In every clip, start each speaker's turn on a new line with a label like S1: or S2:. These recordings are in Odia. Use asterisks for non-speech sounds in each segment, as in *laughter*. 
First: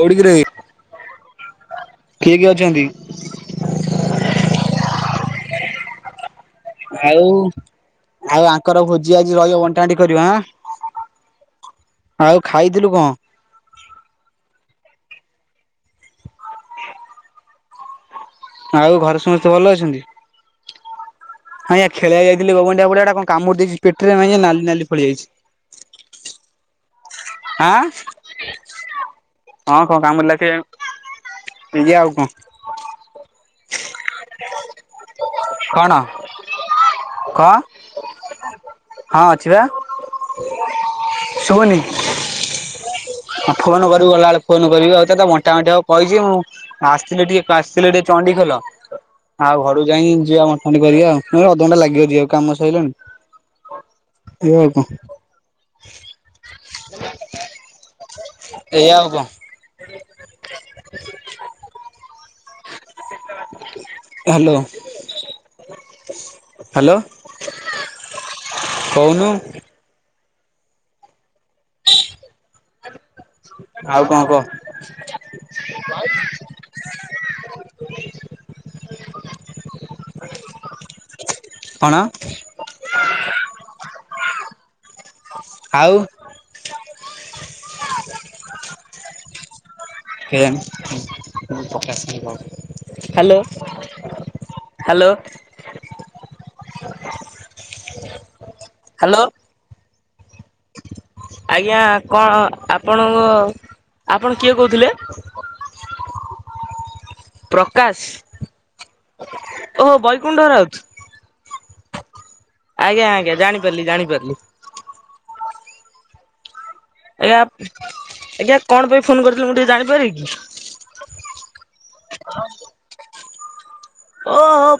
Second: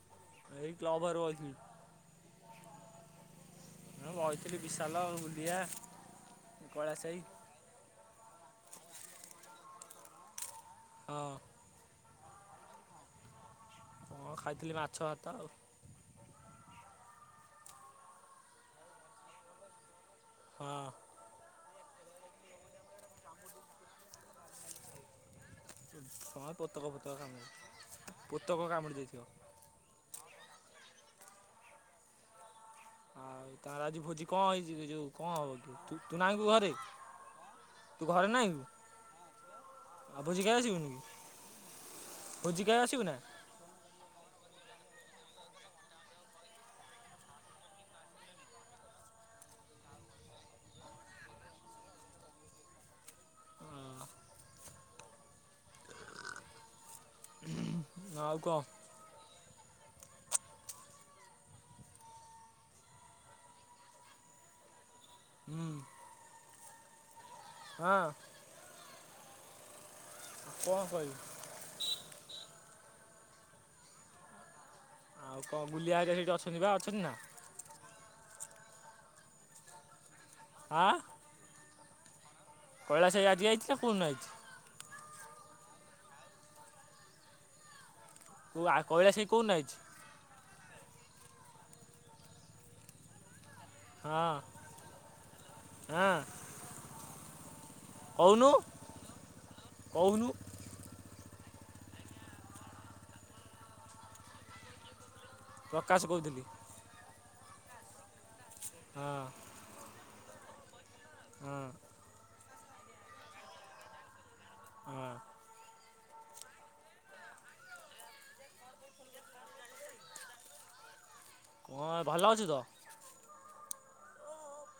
S1: କୋଉଠି କିରେ?
S2: ଏଇ କ୍ଲବ ଘରେ ରେ ବଇଥିଲୁ।
S1: କିଏ କିଏ ଅଛନ୍ତି?
S2: ଆମେ ବଇଥିଲି ବିଶାଲ, ବୁଲିଆ, କୈଳାସ ଭାଈ।
S1: ଆଉ ଆଉ ଆଙ୍କର ଭୋଜି ଆଜି ରହିବ ବଣ୍ଟା ବଣ୍ଟି କରିବ ଆଁ?
S2: ହଁ।
S1: ଆଉ ଖାଇଥିଲୁ କଣ?
S2: କଣ ଖାଇଥିଲି ମାଛ, ଭାତ ଆଉ।
S1: ଆଉ ଘରେ ସମସ୍ତେ ଭଲ ଅଛନ୍ତି?
S2: ହଁ।
S1: ହଁୟା ଖେଳିଆ ଯାଇଥିଲ ଗୋବଣ୍ଡିଆ ପଡିଆ ଗୋଟେ କଣ କାମୁଡି ଦେଇଚି ପେଟରେ ମେଞ୍ଚେ ନାଲି ନାଲି ଫଳି ଯାଇଚି।
S2: କଣ ପୋତକ ଫୋତକ
S1: ଆଁ
S2: କାମୁଡ଼ିଥିବ। ପୋତକ କାମୁଡ଼ି ଦେଇଥିବ।
S1: ହଁ କଣ କାମୁଡିଲା କେଜାଣି। ଏଇଆ ଆଉ କଣ?
S2: ଆଉ ତାଙ୍କର ଆଜି ଭୋଜି କଣ ହେଇଚି ରେ ଯୋଉ କଣ ହବ କିୁ
S1: କଣ
S2: ତୁ ତୁ ତୁ ନାହୁଁ କି ଘରେ।
S1: କଣ?
S2: ତୁ ଘରେ ନାହୁଁକି?
S1: ହଁ ଅଛି ବା
S2: ଆଉ ଭୋଜି ଖାଇ ଯିବୁନୁ କି ଭୋଜି ଖାଇ ଆସିବୁ ନାଁ?
S1: ହଁ ଫୋନ କରିବୁ ଗଲା ବେଳଳେ ଫୋନ କରିବି ଆଉ ତ ବଣ୍ଟା ବଣ୍ଟି ହବ କହିଛି ମୁଁ। ଆସିଥିଲେ ଟିକେ ଆସିଥିଲି ଟିକେ ଚଣ୍ଡିଖୋଲ। ଆଉ ଘରକୁ ଯାଇଁକି ଯିଆ ବଣ୍ଟା କରିବା ଆଉ ମ ଅଧଘଣ୍ଟା ଲାଗିବ ଯିବାକୁ କାମ ସରିଲାଣି। ଏଇଆ ଆଉ କଣ?
S2: ହଁ ଆଉ କଣ?
S1: ଏଇଆ ଆଉ କଣ? ହାଲୋ।
S2: ହୁଁ।
S1: ହାଲୋ
S2: ହଁ
S1: କହୁନୁ?
S2: କଣ କହିବି
S1: ଆଉ କଣ କହ
S2: ଆଉ କଣ ବୁଲିଆହାରଆ ସେଇଠି ଅଛନ୍ତି ବା ଅଛନ୍ତି ନା?
S1: *unintelligible*
S2: ଆଁ
S1: କଣ?
S2: କୈଳାସ ଭାଇ ଆଜି ଆଇଚିନା କୋଉଦିନ ଆଇଚି
S1: ଆଉ
S2: କୁ କୈଳାସ ଭାଈ କୋଉଦିନ ଆଇଚି?
S1: ହାଲୋ।
S2: ହଁ ହଁ କହୁନୁ
S1: ହାଲୋ
S2: କହୁନୁ
S1: ଆଜ୍ଞା କଣ ଆପଣଙ୍କ ଆପଣ କିଏ କହୁଥିଲେ?
S2: ପ୍ରକାଶ କହୁଥିଲି।
S1: ପ୍ରକାଶ।
S2: ହଁ
S1: ଓହୋ ବୈକୁଣ୍ ରାଉତ।
S2: ହଁ
S1: ଆଜ୍ଞା ଆଜ୍ଞା ଜାଣିପାରିଲି ଜାଣିପାରିଲି।
S2: ହୁଁ
S1: ଆଜ୍ଞା ଆଜ୍ଞା କଣ ପାଇଁ ଫୋନ କରିଥିଲି ମୁଁ ଟିକେ ଜାଣିପାରିବି କି?
S2: କଁ ଭଲ ଅଛି ତ।
S1: ଓହୋ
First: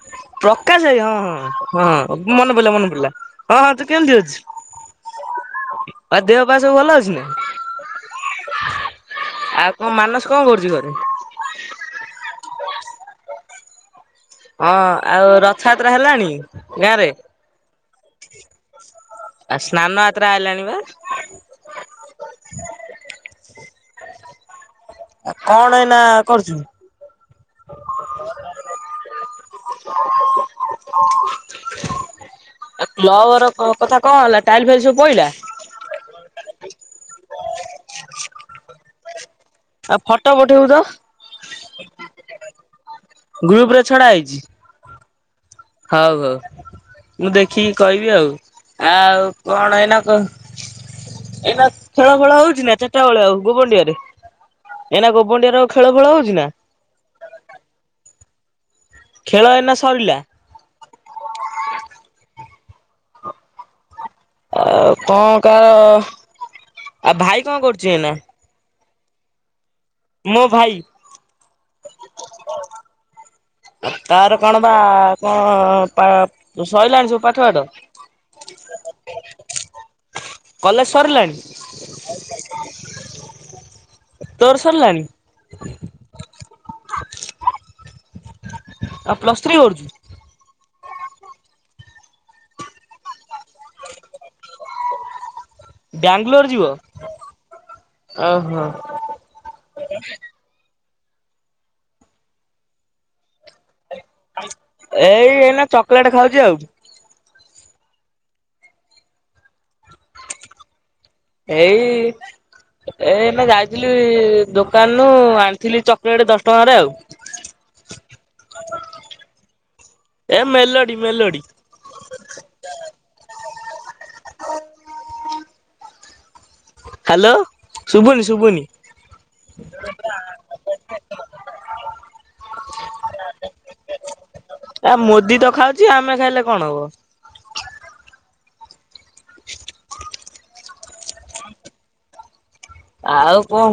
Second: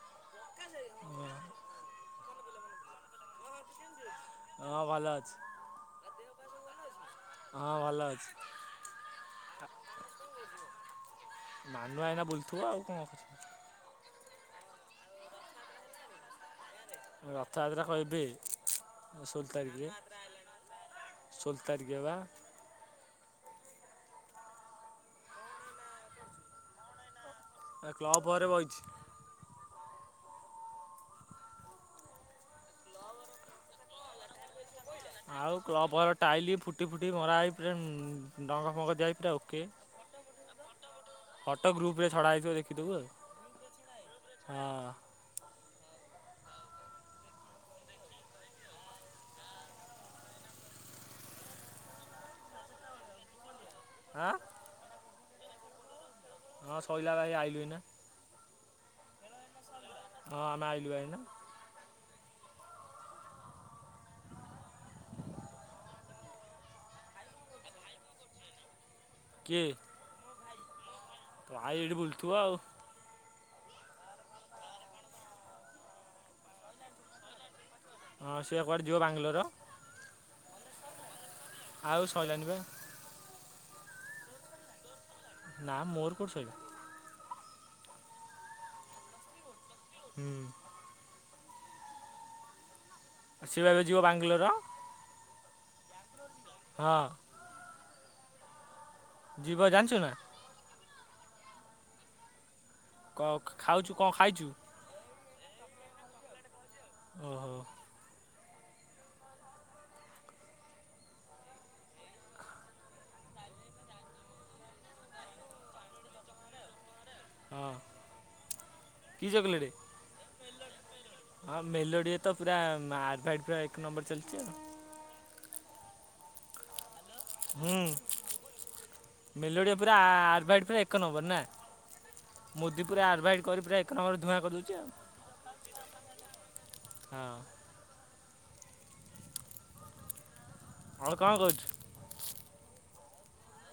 S1: ପ୍ରକାଶ ଭାଇ ହଁ ହଁ ହଁ ମନେ ପଡିଲା ମନେ ପଡିଲା ହଁ ହଁ ତୁ କେମିତି ଅଛୁ।
S2: ହଁ ଭଲ ଅଛି।
S1: ଆ ଦେହ ବା ସବୁ ଭଲ ଅଛି ନା
S2: ହଁ ଭଲ ଅଛି।
S1: ଆଉ କଣ ମାନସ କଣ କରୁଛି ଘରେ?
S2: ମାନୁ ଆଇଁନା ବୁଲଥିବ ଆଉ କଣ କ'ଣ
S1: ହଁ ଆଉ ରଥଯାତ୍ରା ହେଲାଣି? ଗାଁରେ
S2: ରଥଯାତ୍ରା କହିବେ
S1: ଆ ସ୍ନାନ ଆତ୍ରା ଆଇଲାଣି ବା
S2: ସଲତାରିଖ ବା
S1: କଣ ଏଇନା କରୁଛୁ?
S2: ଏ କ୍ଲବ୍ ଘରେ ବହିଛି।
S1: *unintelligible* ଆ କ୍ଲବ ଘର କଥା କଣ ହେଲା ଟାଇଲ ଫାଇଲ୍ ସବୁ ପଇଲା?
S2: ଆଉ କ୍ଲବର ଟାଇଲ ଫୁଟି ଫୁଟି ମରା ହେଇ ପୁରା ଡଙ୍ଗ ଫଙ୍ଗ ଦିଆ ହେଇ ପୁରା ଓକେ।
S1: ଆଉ ଫଟୋ ପଠେଇବୁ ତ
S2: ଫଟୋ ଗ୍ରୁପ ରେ ଛଡ଼ା ହେଇଥିବ ଦେଖିଦେବୁ
S1: ଗ୍ରୁପ ରେ ଛଡା ହେଇଛି।
S2: ଆଉ ହଁ
S1: ହଉ ହଉ ମୁଁ ଦେଖିକି କହିବି ଆଉ ଆଉ କଣ ଏଇନା କ ଏଇନା ଖେଳ ଫେଳ ହଉଛି ନା ଚାରିଟା ବେଆ ଆଉ ଗୋବଣ୍ଡିଆରେ
S2: ଆଁ
S1: ଏଇନା କୋବଡିଆ ର ଖେଳ ଫେଳ ହଉଛି ନା
S2: ହଁ ଶୋଇିଲା ବା ଆଇଲୁ ନା।
S1: ଖେଳ ଏନା ସରିଲା।
S2: ହଁ ଆମେ ଆଲୁ ଆନା
S1: ଆଉ କଣ କା ଆଉ ଭାଇ କଣ କରୁଛି ଏନା
S2: କିଏ
S1: ମୋ ଭାଇ
S2: ଭାଇ ଏଇଠି ବୁଲଥିବ ଆଉ।
S1: ତାର କଣ ବା କଣ ସଇଲାଣି ସବୁ ପାଠ ପାଠ
S2: ହଁ ସିଏ କୁଆଡ଼େ ଯିବ ବାଙ୍ଗଲୋର
S1: କଲେଜ ସରିଲାଣି
S2: ଆଉ ସଇଲାଣି ବା
S1: ତୋର ସରିଲାଣି
S2: ନା ମୋର କୋଉଠି ସଇିଲା।
S1: ଆଉ ପ୍ଲସ୍ ଥ୍ରୀ କରୁଛୁ।
S2: ହୁଁ ସି ବା ଏବେ ଯିବ ବାଙ୍ଗାଲୋର।
S1: ବାଙ୍ଗଲୋର ଯିବ
S2: ହଁ
S1: ଓହୋ
S2: ଯିବ ଜାଣିଛୁ ନା। କ ଖାଉଛୁ କଣ ଖାଇଛୁ?
S1: ଏଇ ଏଇନା ଚକୋଲେଟ ଖାଉଛି ଆଉ
S2: ଓହୋ
S1: ଏଇ। ଏଇ ନା ଯାଇଥିଲି ଦୋକାନରୁ ଆଣିଥିଲି ଚକୋଲେଟ ଦଶ ଟଙ୍କାରେ ଆଉ।
S2: ହଁ। କି ଚକୋଲେଟ?
S1: ଏ ମେଲୋଡି ମେଲୋଡି
S2: ମେଲୋଡ଼ିଏ ତ ପୁରା ଆରଭାଇଡ଼ ପୁରା ଏକ ନମ୍ବର ଚାଲିଛି।
S1: ହ୍ୟାଲୋ ଶୁଭୁନି ଶୁଭୁନି।
S2: ମେଲୋଡ଼ିଆ ପୁରା ଆର ବାଇଟ୍ ପ ଏକ ନମ୍ବର ନା। ମୋଦି ପୁରା ଆରଭାଇଟ କରି ପୁରା ଏକ ନବରେ ଧୂଆଁ କରିଦଉଛି ଆଉ।
S1: ଆ ମୋଦି ତ ଖାଉଛି ଆମେ ଖାଇଲେ କଣ ହବ
S2: ହଁ। ହଁ କଣ କହୁଛୁ।
S1: ଆଉ କଣ?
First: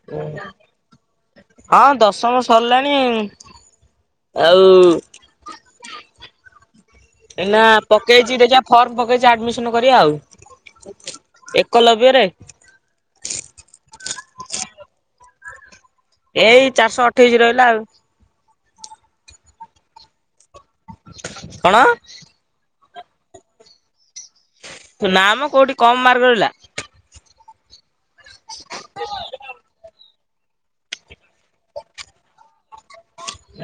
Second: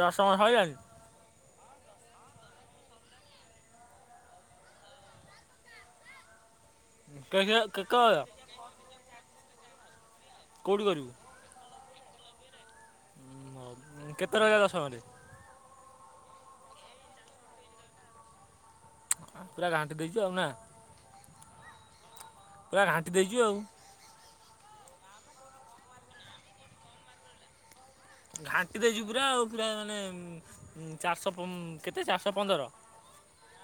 S2: ଦଶମ ସରିଲାଣି
S1: ହଁ ଦଶମ ସରିଲାଣି ଆଉ। ଏ ନା
S2: କେ- କେତେ ରହିଲା?
S1: ପକେଇଛି ଦେଜ ଫର୍ମ ପକେଇଛି ଆଡମିସନ କରିବା
S2: କେଉଁଠି
S1: ଆଉ
S2: କରିବୁ
S1: ଏକ ଲବ୍ୟ ରେ।
S2: ହଉ କେତେ ରହିଲା ଦଶମରେ।
S1: ଏଇ ଚାରିଶହ ଅଠେଇଶି ରହିଲା ଆଉ।
S2: ପୁରା ଘାଣ୍ଟି ଦେଇଛୁ ଆଉ ନା।
S1: କଣ?
S2: ପୁରା ଘାଣ୍ଟି ଦେଇଛୁ ଆଉ।
S1: ନା ମ କୋଉଠି କମ ମାର୍କ ରହିଲା।
S2: ଘାଣ୍ଟି ଦେଉଛୁ ପୁରା ଆଉ ପୁରା ମାନେ ଚାରିଶହ କେତେ ଚାରିଶହ ପନ୍ଦର।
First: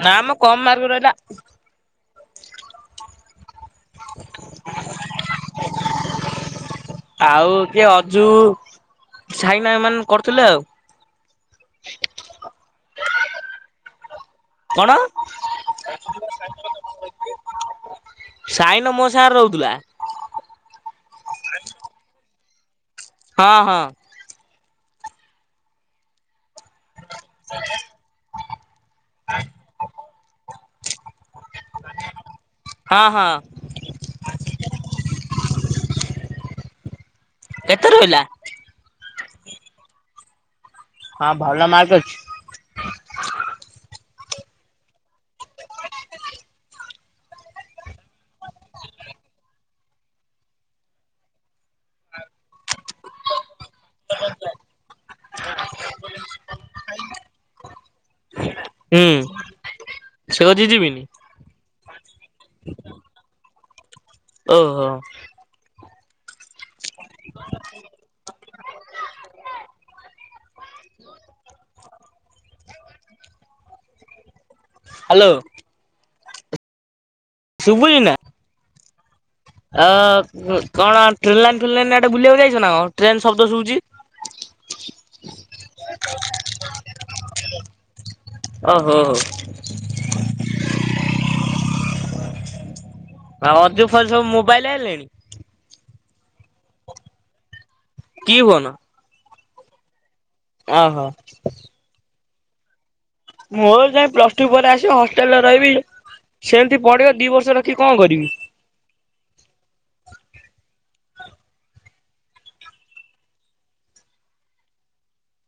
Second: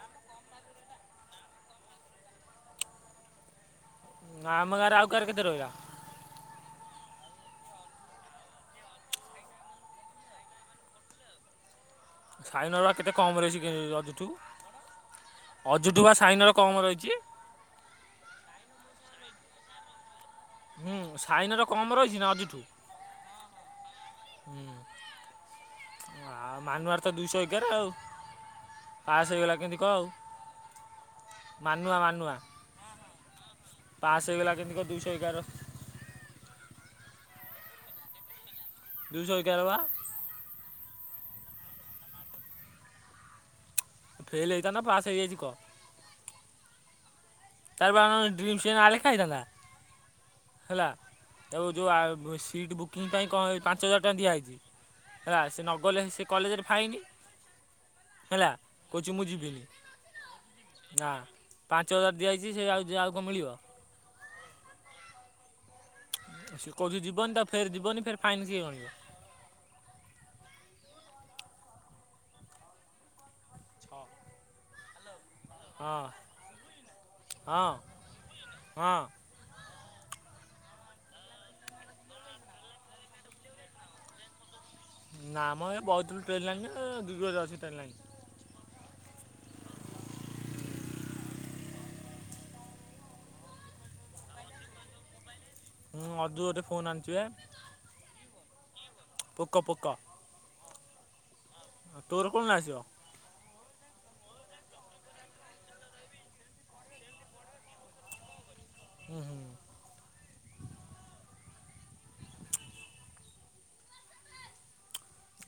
S1: ନା ମ କମ ମାର୍କ ରହିଲା।
S2: ଆମ ଗା ରେ ଆଉ କାହାର କେତେ ରହିଲା।
S1: ଆଉ କିଏ ଅଜୁ ସାଇନା ଏମାନେ କରୁଥିଲେ ଆଉ।
S2: ସାଇନ ର ବା କେତେ କମ ରହିଛି କି ଅଜୁଠୁ।
S1: କଣ
S2: ଅଜୁଠୁ ବା ସାଇନ ର କମ ରହିଛି।
S1: ସାଇନ ମୋ ସାଙ୍ଗ ରେ ରହୁଥିଲା।
S2: ହୁଁ ସାଇନର କମ୍ ରହିଛି ନା ଅଜୁଠୁ।
S1: ହଁ ହଁ।
S2: ହୁଁ ଆଉ ମାନୁଆର ତ ଦୁଇଶହ ଏଗାର ଆଉ। ପାସ୍ ହେଇଗଲା କେମିତି କହ ଆଉ ମାନୁଆ ମାନୁଆ
S1: ହଁ ହଁ
S2: ପାସ୍ ହେଇଗଲା କେମିତି କହ ଦୁଇଶହ ଏଗାର ର
S1: କେତେ ରହେଲା?
S2: ଦୁଇଶହ ଏଗାର ବା
S1: ହଁ ଭଲ ମାର୍କ ଅଛି।
S2: ଫେଲ ହେଇଥାନ୍ତା ପାସ୍ ହେଇଯାଇଛି କହ। ତାପ *unintelligible* ଆଲେେଖାାଇଥାନ୍ତା। ହେଲା ତାକୁ ଯେଉଁ ସିଟ୍ ବୁକିଂ ପାଇଁ କଣ ପାଞ୍ଚ ହଜାର ଟଙ୍କା ଦିଆହେଇଛି। ହେଲା ସେ ନଗଲେ ସେ କଲେଜରେ ଫାଇନି ହେଲା। କହୁଛି
S1: ହୁଁ
S2: ମୁଁ ଯିବିନି
S1: ସେ କହୁଛି ଯିବିନି
S2: ନା ପାଞ୍ଚ ହଜାର ଦିଆଯାଇଛି ସେଉ ଯ ଆଉ କଣ ମିଳିବ?
S1: ଓହୋ
S2: ସେ କହୁଛି ଯିବନି ତ ଫେର ଯିବନି ଫେର୍ ଫାଇନ୍ କିଏ ଗଣିବ?
S1: ହ୍ୟାଲୋ।
S2: ହଁ ହଁ ହଁ
S1: ଶୁଭୁଛି ନା?
S2: ହଁ
S1: ଅ କଣ ଟ୍ରେନ୍ ଲାଇନ୍ ଫେନ୍ ଲାଇନେ ବୁଲିବାକୁ ଯାଇଛ ନା ଟ୍ରେନ ଶବ୍ଦ ଶୁଭୁଛି।
S2: ନା ମ ଏ ବଇଥିଲ ଟ୍ରେନ୍ ଲାଇନ୍ରେ ଦୀଘ ଯାଉଛି ଟ୍ରେନ୍ ଲାଇନ୍।
S1: ଓ ହୋ ହୋ ଆଉ ଅଜୁ ଫଜୁ ସବୁ ମୋବାଇଲ୍ ଆଇଁଲେଣି?
S2: ହୁଁ ଅଜୁ ଗୋଟେ ଫୋନ୍ ଆଣିଛି ବା।
S1: କି ଫୋନ୍?
S2: ପୋକ -ପୋକ।
S1: ଓହୋ
S2: ହଁ ତୋର କଣ ଆସିବ?
S1: ମୋର ଯାଇ ପ୍ଲସ୍ ଟୁ ପରେ ଆସିବ ହଷ୍ଟେଲରେ ରହିବି ସେମିତି ପଡ଼ିବ ଦି ବର୍ଷ ରଖି କଣ କରିବି।
S2: ହଁ- ହଁ -ହଁ।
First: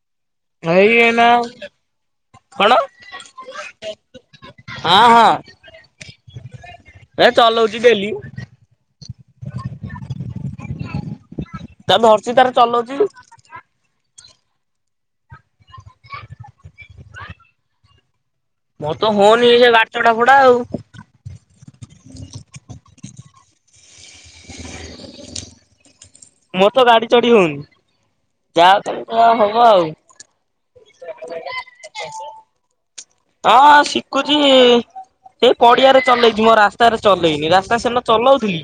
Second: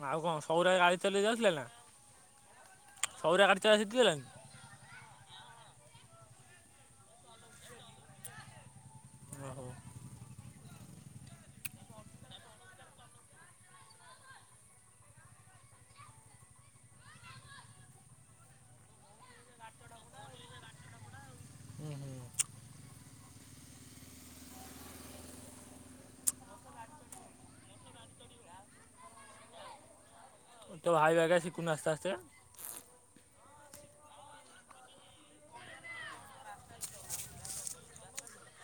S2: ଆଉ କଣ ସବୁରା
S1: ଏଇ
S2: ଗାଡି ଚଲେଇ
S1: ଏଇନା
S2: ଯାଉଥିଲେ ନା
S1: କଣ
S2: ସବୁରା ଗାଡି ଚଲେଇ ଶିକିଗଲେଣି?
S1: ହଁ- ହଁ ଏ ଚଲଉଚି ଡେଲି।
S2: ଓହୋ
S1: ତା ଧର୍ ଚି ତାର ଚଲଉଚି। *unintelligible* ମୋର ତ ହଉନି ଇଏ ବାଟ ଟା ପଡା ଆଉ।
S2: ହୁଁ - ହୁଁ
S1: ମୋର ତ ଗାଡି ଚଢି ହଉନି ଯାହା କ ଯାହା ହବ ଆଉ
S2: ତ ହାଇୱା ହକା ସିକୁନୁ ଆସ୍ତେ ଆସ୍ତେ।
S1: ହଁ ହଁ ଶିକୁଚି ସେ ପଡିଆରେ ଚଲେଇଚି ମୋ ରାସ୍ତାରେ ଚଲେଇନି ରାସ୍ତା ସେନା ଚଲଉଥିଲି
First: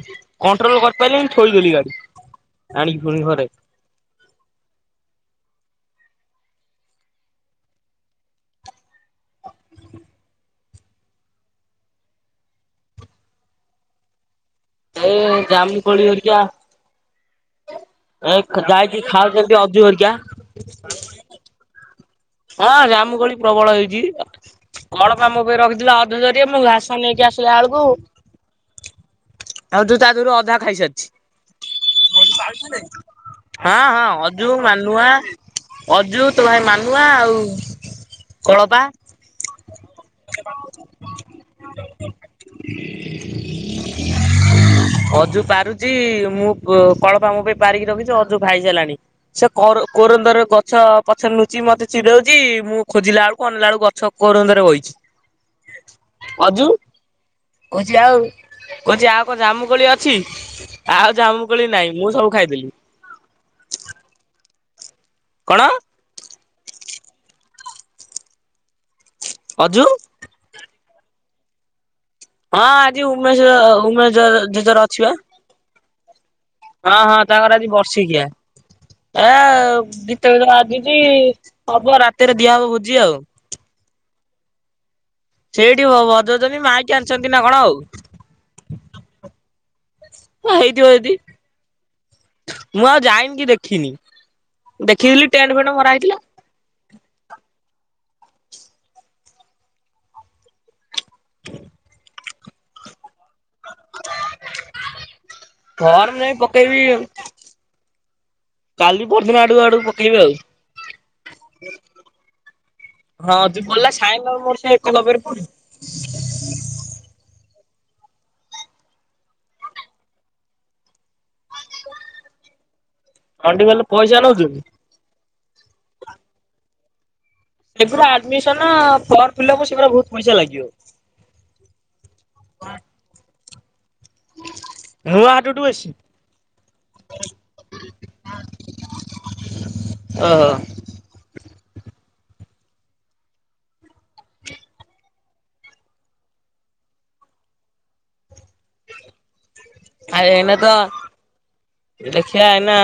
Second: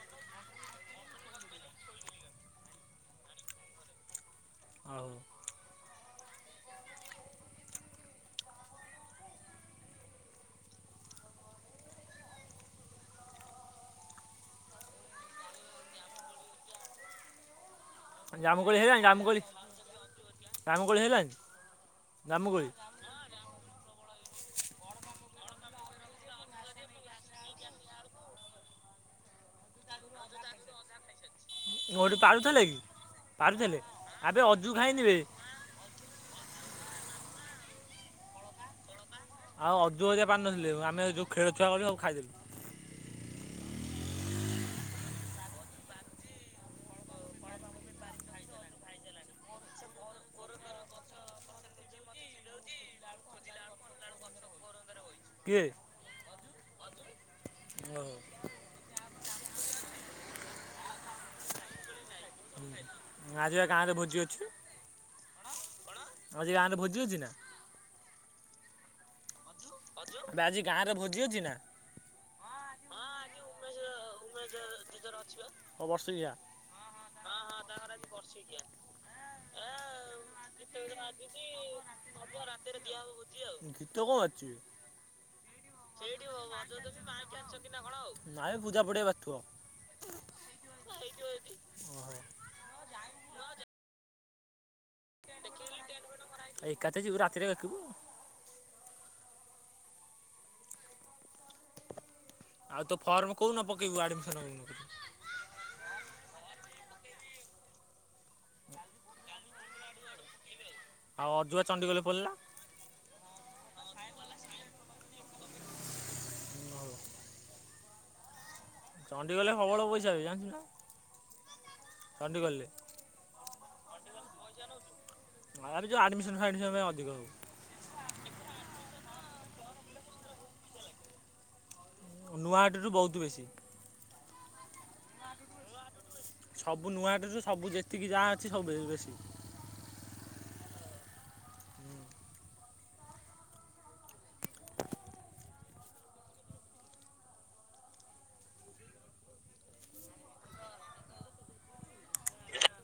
S1: କଣ୍ଟ୍ରୋଲ କରିପାରିଲିନି ଥୋଇଦେଲି ଗାଡି ଆଣିକି ପୁଣି ଘରେ।
S2: ଆଉ
S1: *unintelligible* ଏ ଜାମୁକୋଳି ହେରିକା ଏ
S2: ଜାମୁକୋଳି ହେଲାଣି
S1: ଯାଇକି
S2: ଜାମୁକୋଳି
S1: ଖାଉଚନ୍ତି ଅଜୁ ହେରିକା।
S2: ଜାମୁକୋଳି ହେଲାଣି? ଜାମୁକୋଳି
S1: ହଁ ଜାମୁକୋଳି ପ୍ରବଳ ହେଇଚି। କଣ ପା ା ମୋ ପେ ରଖିଥିଲା ଅଧ ଜରିଏ ମୁଁ ଘାସ ନେଇକି ଆସିଲା ବଳକୁ ଅଜୁ ତା ଥିରୁ ଅଧା ଖାଇସାରିଚି।
S2: ଗୋଟେ ପାରୁଥିଲା କି
S1: *inaudible*
S2: ପାରୁଥିଲେ
S1: ହଁ- ହଁ
S2: ଆବେ
S1: ଅଜୁ, ମାନୁଆ
S2: ଖାଇନିବେ
S1: ଅଜୁ ତୋ ଭାଇ ମାନୁଆ ଆଉ କଳପା
S2: ଆଉ ଅଜୁ ଅଜା ପାରୁନଥିଲେ ଆମେ ଯଉ ଖେଳ ଛୁଆ କୁ ସବୁ ଖାଇଦେଲି।
S1: *inaudible* ଅଜୁ ପାରୁଚି ମୁଁ କଳପା ମୋ ପେ ପାରିକି ରଖିଚି ଅଜୁ ଖାଇ ସାଇଲାଣି। ସେ କର କୋରନ୍ଦରେ ଗଛ ପଛରେ ନୁଚ୍ ଚି ମତେ ଚିଡଉଚି ମୁଁ ଖୋଜିଲା ବଳକୁ ଅନେଇଲା ବଳକୁ ଗଛ କରୋନ୍ଦ ରେ ବଇଚି‌।
S2: କିଏ?
S1: ଅଜୁ। କହୁଚି
S2: ଓହୋ
S1: ଆଉ କହୁଚି ଆଉ କଣ ଜାମୁକୋଳି ଅଛି? ଆଉ ଜାମୁକୋଳି ନାଇଁ ମୁଁ ସବୁ ଖାଇଦେଲି।
S2: ଆଜିି ବା ଗାଁରେ ଭୋଜି ଅଛି।
S1: କଣ?
S2: ଆଉ ଗାଁରେ ଭୋଜି ଅଛି ନା?
S1: ଅଜୁ।
S2: ବେ ଆଜି ଗାଁରେ ଭୋଜି ଅଛି ନା?
S1: ହଁ ଆଜି ଉମେଶ ଉମେଶ ଜେଜର ଅଛିି ବା।
S2: ଓ ବର୍ଷିକିଆ?
S1: ହଁ ହଁ ତାଙ୍କର ଆଜି ବର୍ଷିକିଆ। ଏ ଗୀତ ଫିତ ବାଜୁଛି ହବ ରାତିରେ ଦିଆ ହବ ଭୋଜି ଆଉ।
S2: ଗୀତ କଣ ବାଜୁଚି ବେ?
S1: ସେଇଠି ବଜଉଛନ୍ତି ମାଇକି ଆଣିଛନ୍ତି ନା କଣ ଆଉ
S2: ନାଇ ପୂଜା ପଡିଆ ବାଜୁଥିବ।
S1: ହେଇଥିବ ଯଦି।
S2: ଅ ହ।
S1: ମୁଁ ଆଉ ଯାଇନି କି ଦେଖିନି, ଦେଖିଥିଲି ଟେଣ୍ଡ ଫେଣ୍ଡ ମରା ହେଇଥିଲା।
S2: ଏକାତ ଯିବୁ, ରାତିରେ ଦେଖିବୁ। ଆଉ ତୁ ଫର୍ମ କୋଉ ଦିନ ପକେଇବୁ? ଆଡମିସନ ହେଇ
S1: ଫର୍ମ ନାଇଁ ପକେଇବି କାଲି ପରଦିନ ଆଡୁକୁ ଆଡୁକୁ ପକେଇବି ଆଉ।
S2: ଆଉ ଅଜୁ ବା ଚଣ୍ଡିଖୋଲରେ ପଢିଲା।
S1: ଅଜୁ ପଢିଲା ସାୟନ ମୋର ସେ ଏକଲଭ୍ୟରେ ପଢୁଚି
S2: ଓହୋ ଚଣ୍ଡିଖୋଲୋରେ *unintelligible* ପଇସା ବେ ଜାଣିଛୁ ନା? ଚଣ୍ଡିଖୋଲରେ
S1: ଚଣ୍ଡିଖୋଲୋରେ ପଇସା ନେଉଛନ୍ତି?
S2: ଆଡେ ଯୋଉ ଆଡ଼ିମିସନ୍ ଫାଡିମିସନ୍ ପାଇଁ ଅଧିକ ହଉ
S1: ଏଗୁରା ଆଡିମିସନ୍ ଫର୍ମ ଫିଲପ୍ ସେଗୁରା ବହୁତ ପଇସା ଲାଗିବ।
S2: ନୂଆହାଟ ରୁ ବହୁତ୍ ବେଶୀ।
S1: ନୁଆ ହାଟ ଟୁ ବେଶୀ
S2: ସବୁ ନୂଆହାଟ ରୁ ସବୁ ଯେତିକି ଯାହା ଅଛି ସବ୍ ବେ ସବୁ ବେଶୀ।
S1: ଓହୋ। ଆ ଏଇନେ ତ ଦେଖିଆ ଏଇନା